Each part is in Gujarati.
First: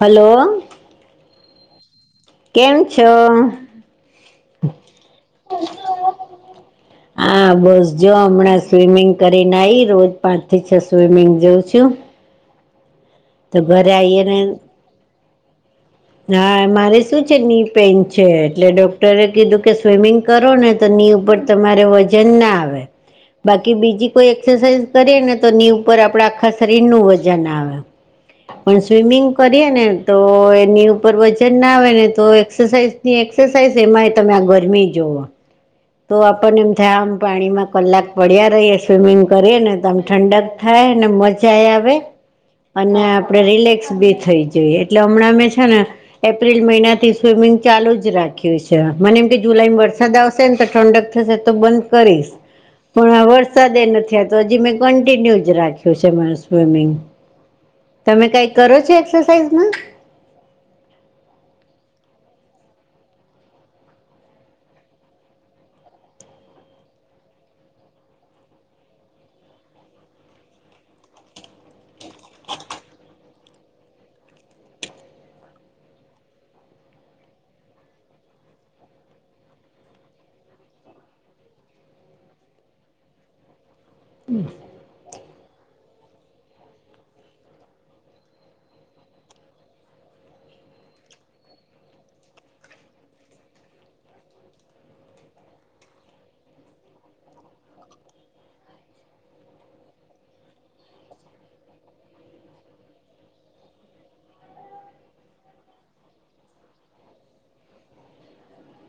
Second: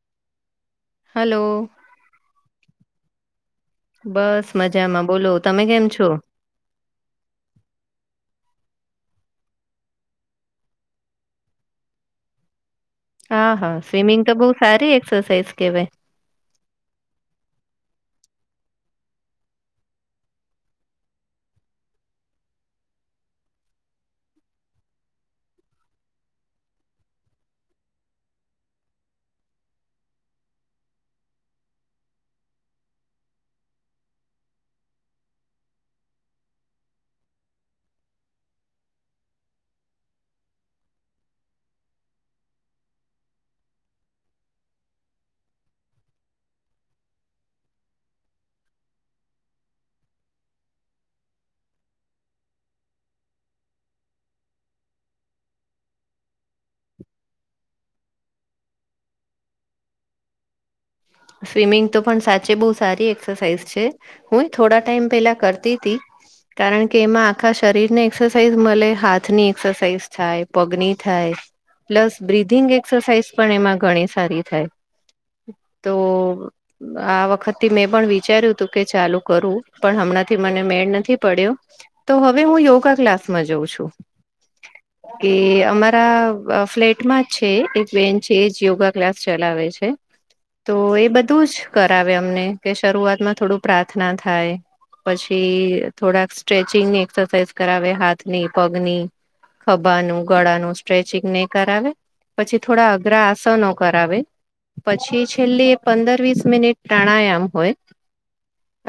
હલો હલો કેમ છો બસ મજામાં બોલો તમે કેમ છો? હા હા બસ જો હમણાં સ્વિમિંગ કરીને આઈ રોજ પાંચથી છ સ્વિમિંગ જાઉં છું હા તો હા ઘરે સ્વિમિંગ તો આવીને બહુ સારી એક્સરસાઈઝ કહેવાય. હા મારે શું છે ની પેઇન છે એટલે ડોક્ટરે કીધું કે સ્વિમિંગ તરોને તો ઉપર તમારે વજન ન આવે બાકી બીજી કોઈ એક્સરસાઇઝ કરીએ નેતો એની ઉપર આપણા આખા શરીરનું વજન આવે પણ સ્વિમિંગ કરીએ ને તો એની ઉપર વજનના આવે ને તો એક્સસાઈઝની એક્સસાઇઝ એમાંય તમે આ ગરમી જુઓ તો આપણને એમ થયા આમ પાણીમાં કલાક પડ્યા રહીએ સ્વિમિંગ કરીએ ને તો આમ ઠંડક થાયને મજાયે આવે અને આપણે રિલેક્સ ભી થઈ જોઈએ એટલે હમણાં અમે છે ને એપ્રિલ મહિનાથી સ્વિમિંગ ચાલુ જ રાખ્યું છે મને એમ કે જુલાઈ વરસાદ આવ છે ને તો ઠંડક થશે તો બંધ કરીશ પણ વરસાદએ નથી આવતો હજી મેં કન્ટિન્યુ રાખ્યું છે મારું સ્વિમિંગ તમે કંઈ કરો છો એક્સરસાઇઝમાં સ્વિમિંગ તો પણ સાચે બહુ સારી એક્સરસાઇઝ છે, હું થોડા ટાઈમ પેલા કરતી તી. કારણ કે, એમાં આખા શરીરને એક્સરસાઇઝ મલે હાથની એક્સરસાઇઝ થાય પગની થાય. પ્લસ બ્રિધિંગ એક્સરસાઇઝ પણ એમાં ઘણી સારી થાય. તો [inaudible] આ વખતથી મેં પણ વિચાર્યું હતું, કે ચાલુ કરું પણ હમણાંથી મને મેળ નથી પડ્યો. તો હવે હું યોગા ક્લાસમાં જાઉં છું. હું. કે અમારા ફ્લેટમાં જ છે, એક બેન છે, એજ યોગા ક્લાસ ચલાવે છે. તો એ બધું જ કરાવે અમને કે શરૂઆતમાં થોડું પ્રાર્થના થાય. પછી થોડાક સ્ટ્રેચિંગની એક્સરસાઇઝ કરાવે હાથની, પગની, ખભાનું ગળાનું સ્ટ્રેચિંગ ને કરાવે. પછી થોડા અઘરા આસનો કરાવે પછી જ છેલ્લી પંદર વીસ મિનિટ પ્રાણાયામ હોય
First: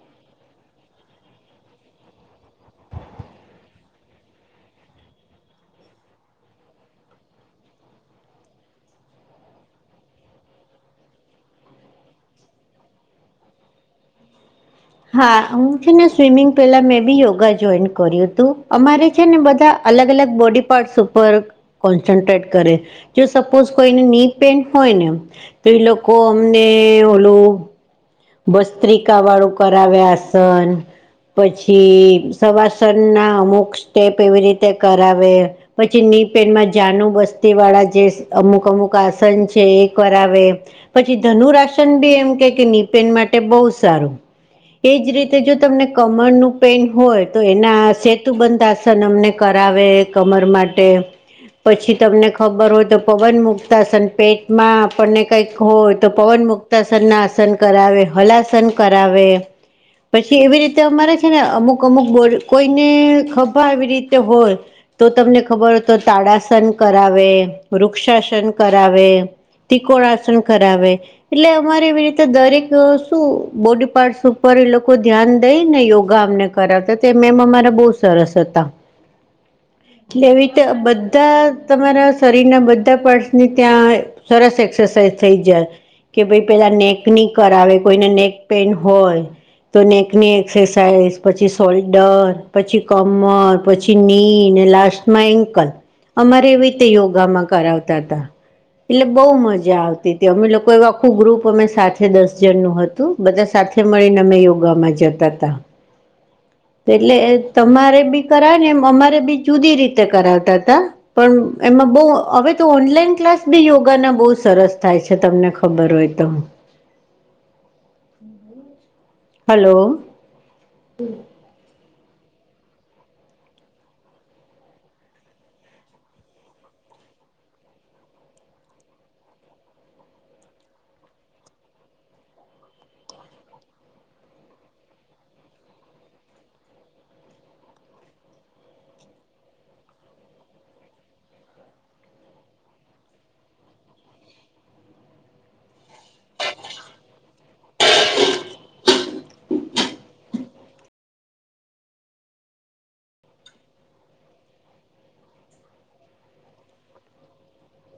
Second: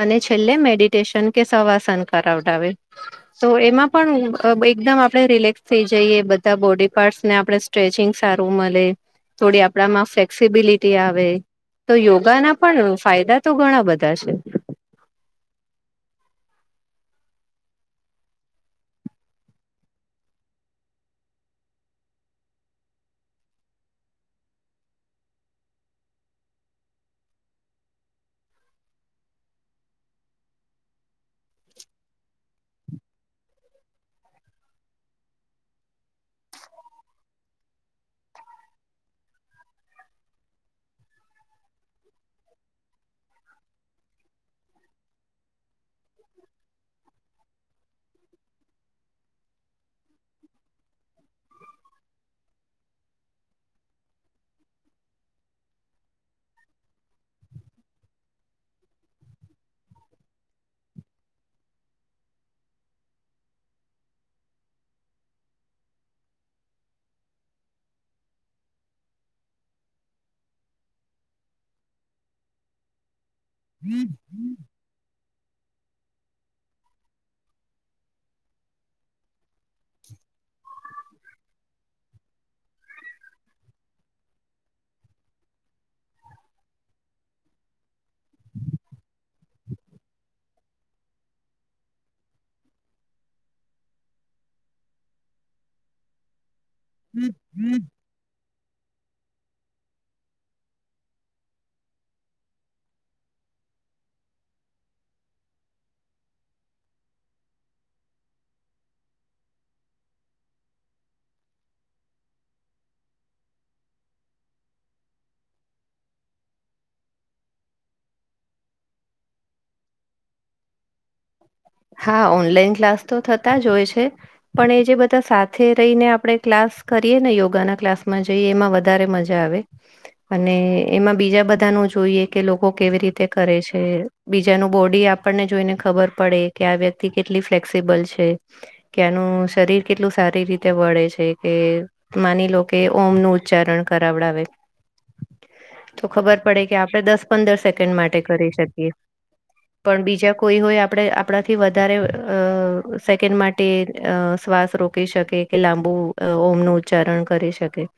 અને છેલ્લે મેડિટેશન કે સવાર સાંજ કરાવતા હોય તો એમાં પણ એકદમ આપડણે રિલેક્સ થઈ જઈએ બધા બોડી પાર્ટસને આપડે સ્ટ્રેચિંગ સારું મળે થોડી આપડામાં ફ્લેક્સિબિલિટી આવે. તો યોગાના પણ ફાયદા તો ઘણા બધા છે. હા હું છે ને સ્વિમિંગ પેલા મે ભી યોગા જોઈન કર્યું તું અમારે છે ને બધા અલગ- અલગ બોડી પાર્ટ્સ ઉપર. કોન્સન્ટ્રેટ કરે જો સપોઝ કોઈને નીનપેઇન હોયને. એ લોકો અમને ઓલુ. વસ્ત્રિકાવાળું કરાવવા આસન પછી સવાસનના અમુક સ્ટેપ એવી રીતે કરાવે. પછીની પેનમાં જાનું બસ્તીવાળા જે અમુક- અમુક આસન છે એ કરાવે. પછી ધનુરાશન ભી એમ કે કે નીપેન માટે બહુ સારું એજ રીતે જો તમને કમળનું પેઇન હોય તો એના સેતુ બંધાય. આસન અમને કરાવે કમર માટે પછી તમને ખબર હોય તો પવનમુક્તાસન પેટમાં આપણને કંઈક હોય તો પવનમુકત. સનના આસન કરાવે હલાસન કરાવે. પછી એવી રીતે અમારે છે, ને અમુક અમુક બોડ કોઈને ખભા એવી રીતે હોય. તો તમને ખબરતો તાળાસન કરાવે વૃક્ષાસન કરાવે. ત્રિકોળસન કરાવે એટલે અમારે એવી રીતે દરેક શું બોડી પાર્ટસ ઉપર એ લોકો ખુદ ધ્યાન દઈ ને યોગા અમને કરાવતા તે મેમ અમારા બહુ સરસ હતા. એવી રીતે બધા તમારા શરીરના બધા પાર્ટ્સની ત્યાં સરસ એક્સરસાઇઝ થઈ જાય કે ભઈ પેલા નેક નેકની કરાવે કોઈને નેક પેન હોય. તો નેકની એક્સરસાઇઝ પછી સોલ્ડર પછી કમર પછી ની ને લાસ્ટમાં એન્કલ અમારે એવી રીતે યોગામાં કરાવતા તા એટલે બહુ મજા આવતી તી અમે લોકો એ આખું ગ્રુપ અમે સાથે દસ જણનું હતું બધા સાથે મળીને અમે યોગામાં જતા તા એટલે તમારે બી કરાવે ને એમ અમારે બી જુદી રીતે કરાવતાતા પણ એમાં બવ હવે તો ઓનલાઈન ક્લાસ બી યોગાના બહુ સરસ થાય છે તમને ખબર હોય તો [unintelligible] હલો હા ઓનલાઈન ક્લાસ તો થતા જ હોય છે. પણ એ જે બધાં સાથે રહીને આપડે ક્લાસ કરીએ ને યોગાના ક્લાસ માં જઈએ એમાં વધારે મજા આવે અને એમાં બીજા બધાંનું જોઈએ કે લોકો કેવી રીતે કરે છે. બીજાનું બોડી આપણને જોઈને ખબર પડે કે આ વ્યક્તિ કેટલી ફ્લેક્સિબલ છે. કે એનું શરીર કેટલું સારી રીતે વળે છે. કે માની લો કે ઓમ નું ઉચ્ચારણ કરાવડાવે [unintelligible] ખબર પડે કે આપણે દસ પંદર સેકન્ડ માટે કરી શકીએ. પણ બીજા કોઈ હોય આપણે આપણાથી વધારે અ સેકન્ડ માટે અ શ્વાસ રોકી શકે કે લાંબું અ ઓમનું ઉચ્ચારણ કરી શકે‌.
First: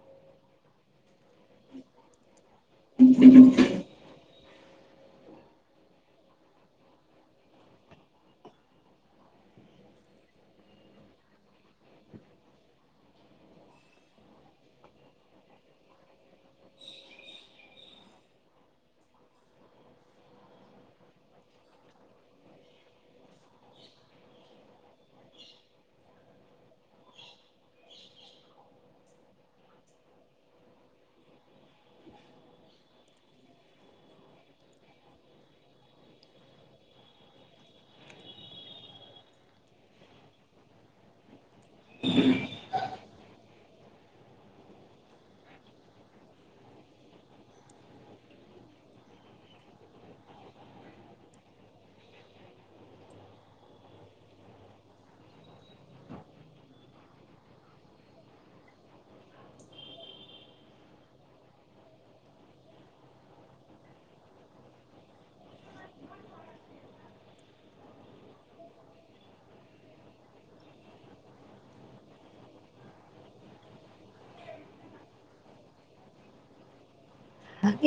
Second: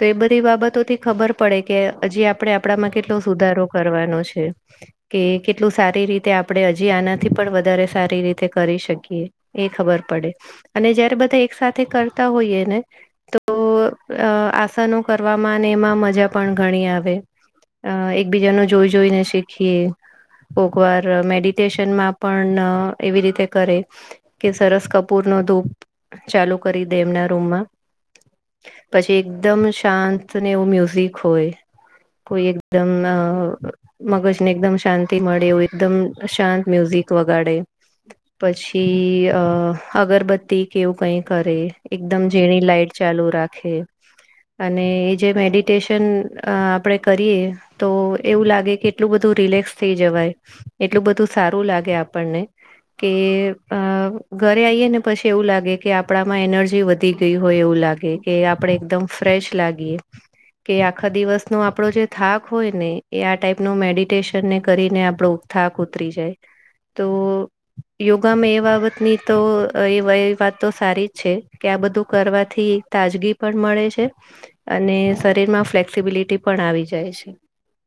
તો એ બધી બાબતોથી ખબર પડે કે હજી આપણે આપડામાં કેટલો સુધારો કરવાનો છે. કે કેટલું સારી રીતે આપણે હજી આના થી પણ વધારે સારી રીતે કરી શકીએ એ ખબર પડે. અને જયારે બધાં એક સાથે કરતાં હોઈએ ને તો અ આસનો કરવામાં અને એમાં મજા પણ ઘણી આવે. અ એકબીજાનું જોઈ જોઈને શીખીએ કોક વાર મેડિટેશનમાં પણ એવી રીતે કરે કે સરસ કપૂર નો ધૂપ ચાલુ કરી દે એમના રૂમમાં પછી એકદમ શાંત ને એવું મ્યુઝિક હોય કોઈ એકદમ અ મગજ ને એકદમ શાંતિ મળે એવું એકદમ શાંત મ્યુઝિક વગાડે. પછી અ અગરબત્તી કે એવું કંઈ કરે એકદમ જીણી લાઈટ ચાલુ રાખે. અને એ જે મેડિટેશન અ આપણે કરીએ. તો એવું લાગે કેટલું બધું રિલેક્સ થઈ જવાય એટલું બધું સારું લાગે આ આપણને કે અ ઘરે આઈએ ને પછી એવું લાગે કે આપડામાં એનર્જી વધી ગઈ હોય એવું લાગે કે આપણેે એકદમ ફ્રેશ લાગીએ. કે આખા દિવસનો આપણો જે થાક હોય ને એ આ ટાઈપ નો મેડિટેશનને કરીને આપણો થાક ઉતરી જાય તો યોગામાં એ બાબતની તો એ વાત તો સારી જ છે કે આ બધું કરવાથી તાજગી પણ મળે છે. અને શરીરમાં ફ્લેક્સિબિલિટી પણ આવી જાય છે.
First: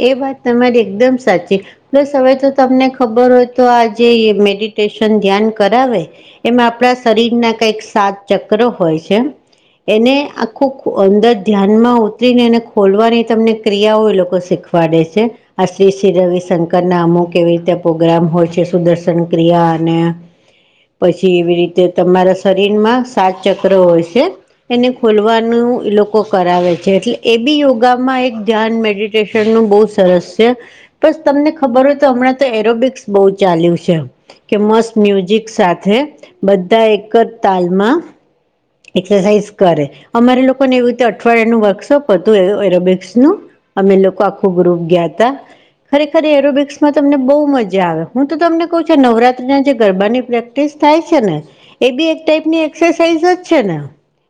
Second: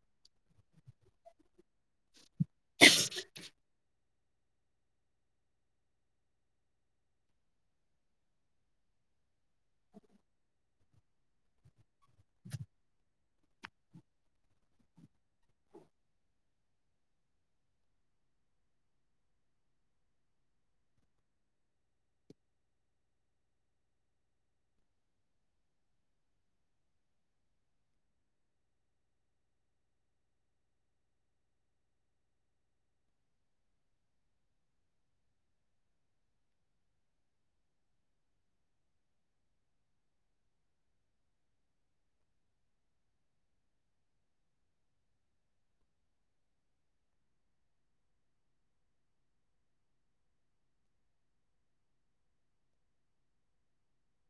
એ વાત તમારી એકદમ સાચી પ્લસ હવે તો તમને ખબર હોય તો આજ જે મેડિટેશન ધ્યાન કરાવે એમાં આપણા શરીરના કંઈક સાત ચક્રો હોય છે. એને આખું અંદર ધ્યાન માં ઉતરીને એને ખોલવાની તમને ક્રિયાઓ એ લોકો શીખવાડે છે. આ શ્રી શ્રી રવિશંકર ના અમુક એવી રીતે પોગ્રામ હોય છે. સુદર્શન ક્રિયા અને પછી એવી રીતે તમારા શરીરમાં સાત ચક્ર હોય છે. એને ખોલવાનું એલોકો કરાવે છે‌ એટલે એ બી યોગામાં એક ધ્યાન મેડ રીફેનનું બહુ સરસછે. બસ તમને ખબર હોય તો હમણાં તો એરોબિક્સ બહુ ચાલ્યું છે. કે મસ્ત મ્યુઝિક સાથે બધાં એક જ તાલમાં. એક્સરસાઇઝ કરે અમારે લોકોને એવી રીતે અઠવાડિયાનું વર્કશોપ હતું એરોબિક્સ નું અમે લોકો આખું ગ્રુપ ગ્યા તા. ખરેખર એરોબિક્સમાં તમને બઉ મજા આવે. હું તો તમને કઉ છું, નવરાત્રીના જે ગરબાની પ્રે ક્ટિસ થાય છે ને, એ બી એક ટાઈપની એક્સસાઈઝ જ છે ને.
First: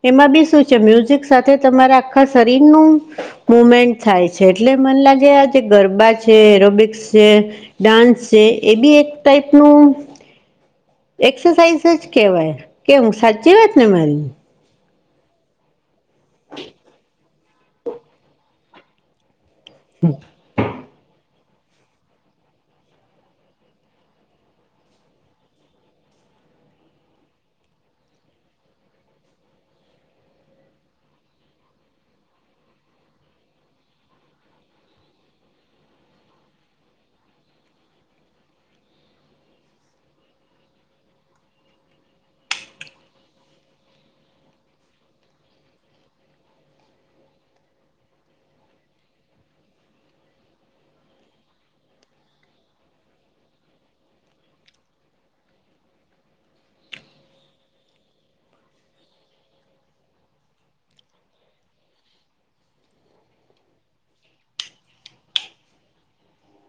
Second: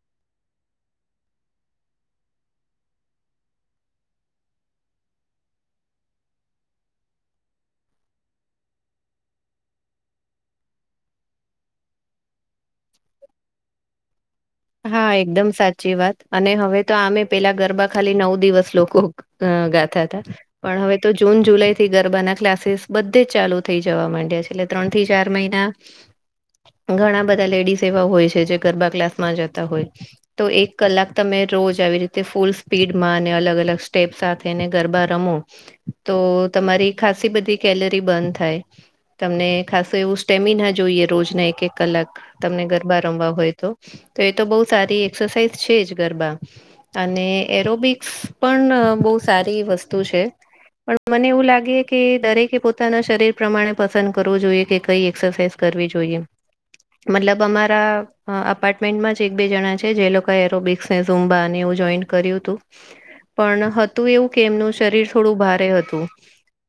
એમાં બી સું છે, મ્યુઝિક સાથે તમારા આખા શરીરનું મુમેન્ટ થાય. છે એટલે મન લાગે આજે ગરબા છે, એરોબિક્સ છે. ડાન્સ છે, એ બી એક ટાઈપનું એક્સસાઇઝ જ કેવાય. કેમ, સાચી વાત ને મારી. હા, એકદમ સાચી વાત અને હવે તો આમે પેલા ગરબા ખાલી નવ દિવસ લોકો અ ગ-ગાતા અતા. પણ હવે તો જૂન, જુલાઈ થી ગરબાના ક્લાસીસ બધે જ ચાલુ થઈ જવા માંડ્યા છે એટલે ત્રણ થી ચાર મહિના [inaudible] ઘણા બધા લેડીસ એવા હોય છે, જે ગરબા ક્લાસમાં જતા હોય. તો એક કલાક તમે રોજ આવી રીતે ફૂલ સ્પીડમાં અને અલગ-અલગ સ્ટેપ સાથેને ગરબા રમો. તો તમારી ખાસી બધી કેલરી બન થાય. તમને ખાસુ એવું સ્ટેમિના જોઈએ, રોજના એક-એક કલાક. તમને ગરબા રમવા હોય તો, ત એ તો બઉ સારી એક્સસાઇઝ છે જ ગરબા. અને એરોબિક્સ પણ બઉ સારી વસ્તુ છે. પણ મને એવું લાગે કે, દરેકે પોતાના શરીર પ્રમાણે પસંદ કરવું જોઈએ કે, કઈ એક્સસાઇઝ કરવી જોઈએ મટલબ અમારા અપા મેન્ટમાં જ એક-બે જણા છે, જે લોકો એરોબિકસ ને ઝૂમ્બાને એવું જોઈન કર્યું તું. પણ હતું એવુ કે એમનું શરીર થોડુ ભારે અતું.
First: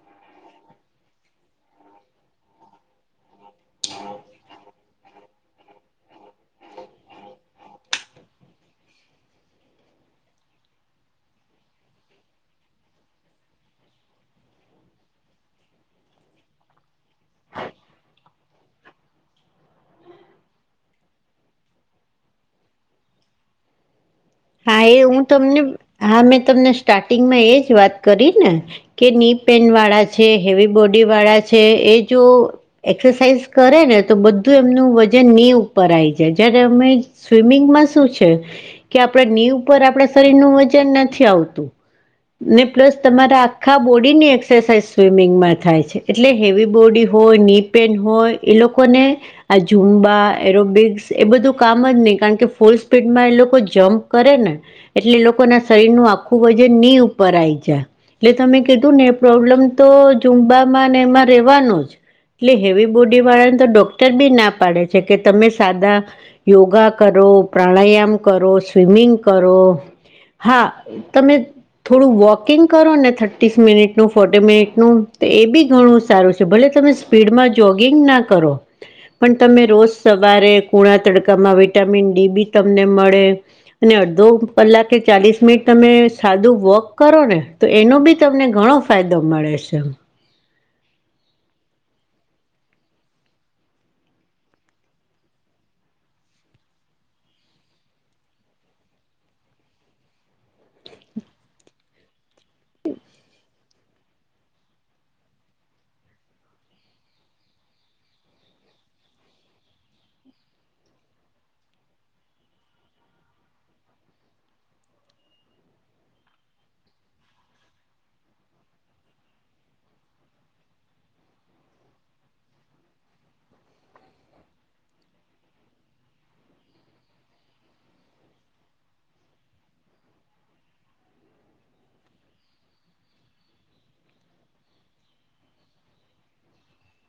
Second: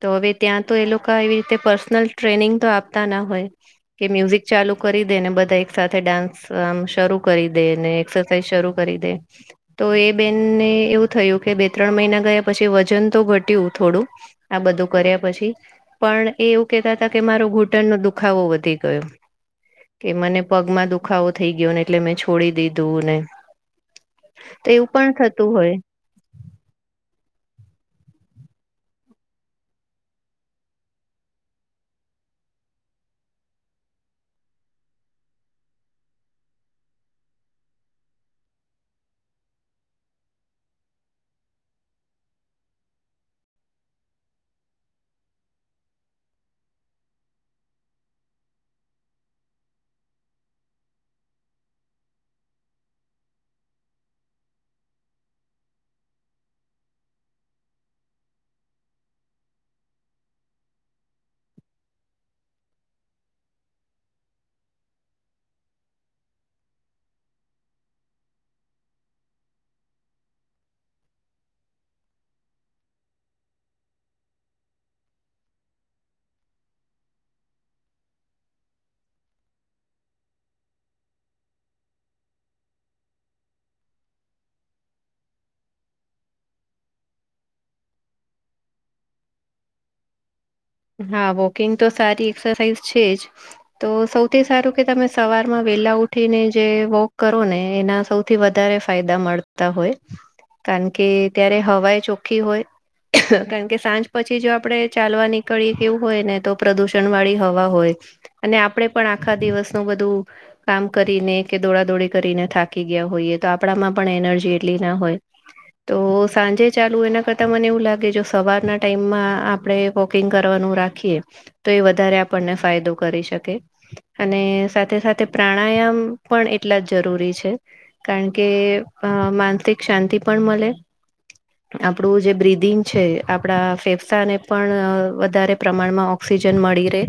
તો અવે ત્યાં તો એ લોકા આવી રીતે પર્સનલ ટ્રેનિંગ તો આપતા ના હોય. કે મ્યુઝિક ચાલુ કરી દેને, બધા એક સાથે ડાન્સ આમ સ્ શરૂ કરી દે ને એક્સસાાઈઝ શરૂ કરી દે. તો એ બેનને એવું થયુ કે, બે-ત્રણ મહિના ગયા પસી વજન તો ઘટ્યું થોડું. આ બધું કર્યા પછી પણ એ એવુ કેતા અતા કે, મારો ઘૂંટણનો દુખાવો વધી ગયો. કે મને પગમાં દુખાવો થઈ ગ્યો ને એટલે મેં છોડી દીધુંને હા, એ હું તમને. હા, મેં તમને સ્ટાર્ટિંગમાં એજ વાત કરી ને. કે ની પેન વાળા છે, હેવી બોડી વાળા છે એ જો એક્સસાાઈઝ કરે ને, તો બધું એમનું વજન ની ઉપર આયી જાય. જ્ય્યારે અમે સ્વિમિંગમાં શું છે, કે આપડા નીં ઉપર આપડણે શરીર નું વજન નથી આવતું. ને પ્લસ તમારા આખા બોડી ની એક્સસાઇઝ સ્વિમિંગમા થાય છે. એટલે હેવી બોડી હોય, ની પેન હોય એ લોકોને આ ઝુંમ્બા, એરોબિક્સ એ બધું કામ જ ની કાણ કે, ફૂલ સ્પીડમાં એ લોકો જમ્પ કરે ને એટલે લોકો ના શરીર ન આખું વજન ની ઉપર આયી જા એટલે તમે કીધું ને પ્રોબ્લેમ તો ઝુંમ્બામાંને એમા રેવાનુ જ. એટલે હેવી બોડી વાળાન તો ડોક્ટર બી ના પાડે છે, કે તમે સાદા યોગા કરો, પ્રાણાયામ કરો, સ્વિમિંગ કરો. હા, તમે થોડુ વોકિંગ કરો ને થટીસ મિનિટનું, ફોટી મિનિટનું ત એ બી ઘણું સારું છે, ભલે તમે સ્ સ્-પીડમાં જોગિંગ ના કરો. પણ તમે રોજ સવારે કુંણા તડકામાં વિટામિન ડી બી તમને મળે. અને અડ્ધો કલાકે ચાલીસ મિનિટ તમે સાદું વોક કરો ને, તો એનો બી તમને ઘણો ફાયદો મળે ષે. હા વોકિંગ તો સારી એક્સરસાઇઝ છે જ તો સૌથી સારું કે તમે સવારમાં વેલા ઉઠીને જે વોક કરો ને એના સૌ થી વધારે ફાયદા મળતા હોય, કારણ કે ત્યારે હવાઈ ચોખ્ખી હોય કારણ કે સાંજ પછી જો આપડે ચાલવા ની કડી એવું હોય ને તો પ્રદુષણ વાળી હવા હોય. અને આપડે પણ આખા દિવસનું બધું કામ કરીને કે દોડાદોડી કરીને થાકી ગયા હોઈએ, તો આપણામાં પણ એનર્જી એટલી ના હોય. તો સાંજે ચાલુ એના કરતા મને એવું લાગે જો સવારના ટાઈમમાં આપડે વો કિંગ કરવાનું રાખીએ તો એ વધારે આપણને ફાયદો કરી શકે. અને સાથે સાથે પ્રાણાયામ પણ એટલા જ જરૂરી છે. કારણ કે અહ માનતિક શાંતિ પણ મલે. આપડું જે બ્રિદિંગ છે, આપડા ફેફસા ને પણ વધારે પ્રમાણમાં ઓક્સિજન મળી રહે.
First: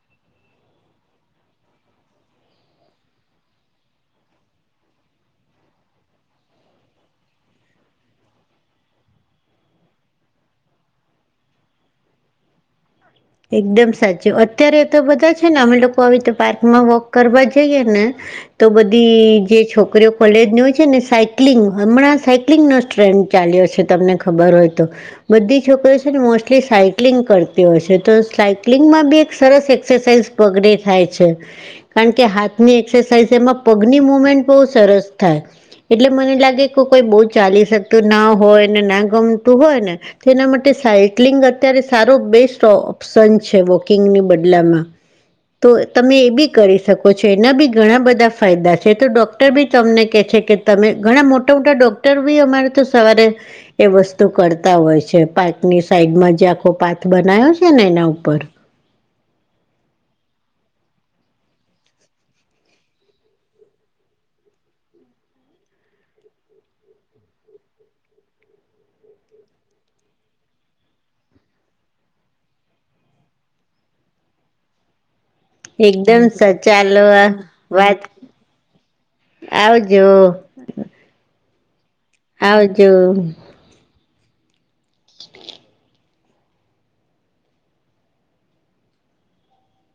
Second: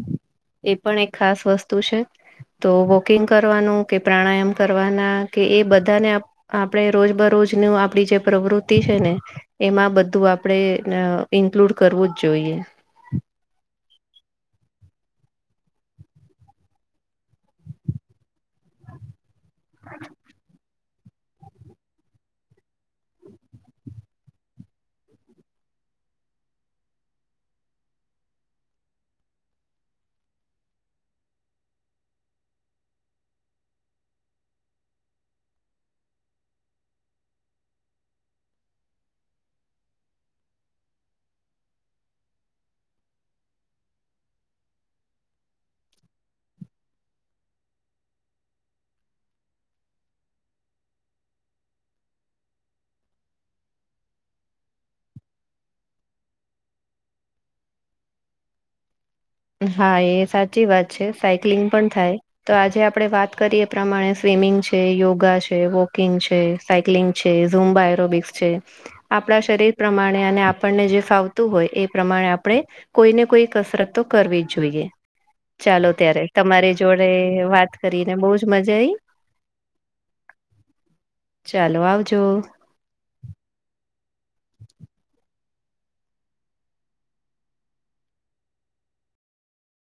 એ પણ એક ખાસ વસ્તુ છે. તો વોકિંગ કરવાનું કે પ્રાણાયામ કરવાના કે એ બધાને આપ આપડે રોજ બરોજ નું આપડી જે પ્રવૃતિ છે ને એમાં બધું આપડે અહ ઇન્ક્લુડ કરવું જ જોઈએ. એકદમ સાચું. અત્યારે તો બધા છે ને અમે લોકો આવી રીતે પાર્કમાં વોક કરવા જઈએ ને તો બધી જે છોકરીઓ કોલેજની હોય છે ને, સાયક્લિંગ હમણાં સાય કલિંગનો જ ટ્રેન્ડ ચાલ્યો છે તમને ખબર હોય તો. બધી છોકરી છે ને મોસ્ટલી સાયક્લિંગ કરતી હોય છે. તો સાયક્લિંગમાં બી એક સરસ એક્સરસાઇઝ પગડે થાય છે. કારણ કે હાથની એક્સરસાઇઝ એમાં પગની મુવમેન્ટ બહું સરસ થાય. એટલે મને લાગે કે કોઈ બહુ ચાલી શકતું ના હોય ને ના ગમતું હોય ને તેના માટે સાયક્લિંગ અત્યારે સારો બેસ્ટ ઓ પ્શન છે વોકિંગની બદલામાં. તો તમે એ બી કરી શકો છો. એના બી ઘણા બધા ફાયદા છે તો ડોક્ટર બી તમને કહે છે કે તમે ઘણા મોટા મોટા ડોક્ટર બી અમારે તો સવારે એ વસ્તુ કરતા હોય છે, પાર્કની સાઈડમાં જે આખો પાથ બનાયો છે ને એના ઉપર. હા એ સાચી વાત છે, સાયક્લિંગ પણ થાય તો આજે આપણેે વાત કરીએ એ પ્રમાણે સ્વિમિંગ છે, યોગા છે, વોકિંગ છે સાયક્લિંગ છે, ઝૂમબા એરોબિક્સ છે આપડા શરીર પ્રમાણે અને આપણને જે ફાવતું હોય એ પ્રમાણે આપડે કોઈને કોઈ કસરત તો કરવી જ જોઈએ. ચાલો એકદમ ત્યારે તમારી સચાલો જોડે વાત કરીને બઉ જ મઝા આઈ. આવજો ચાલો આવજો. આવજો. [unintelligible]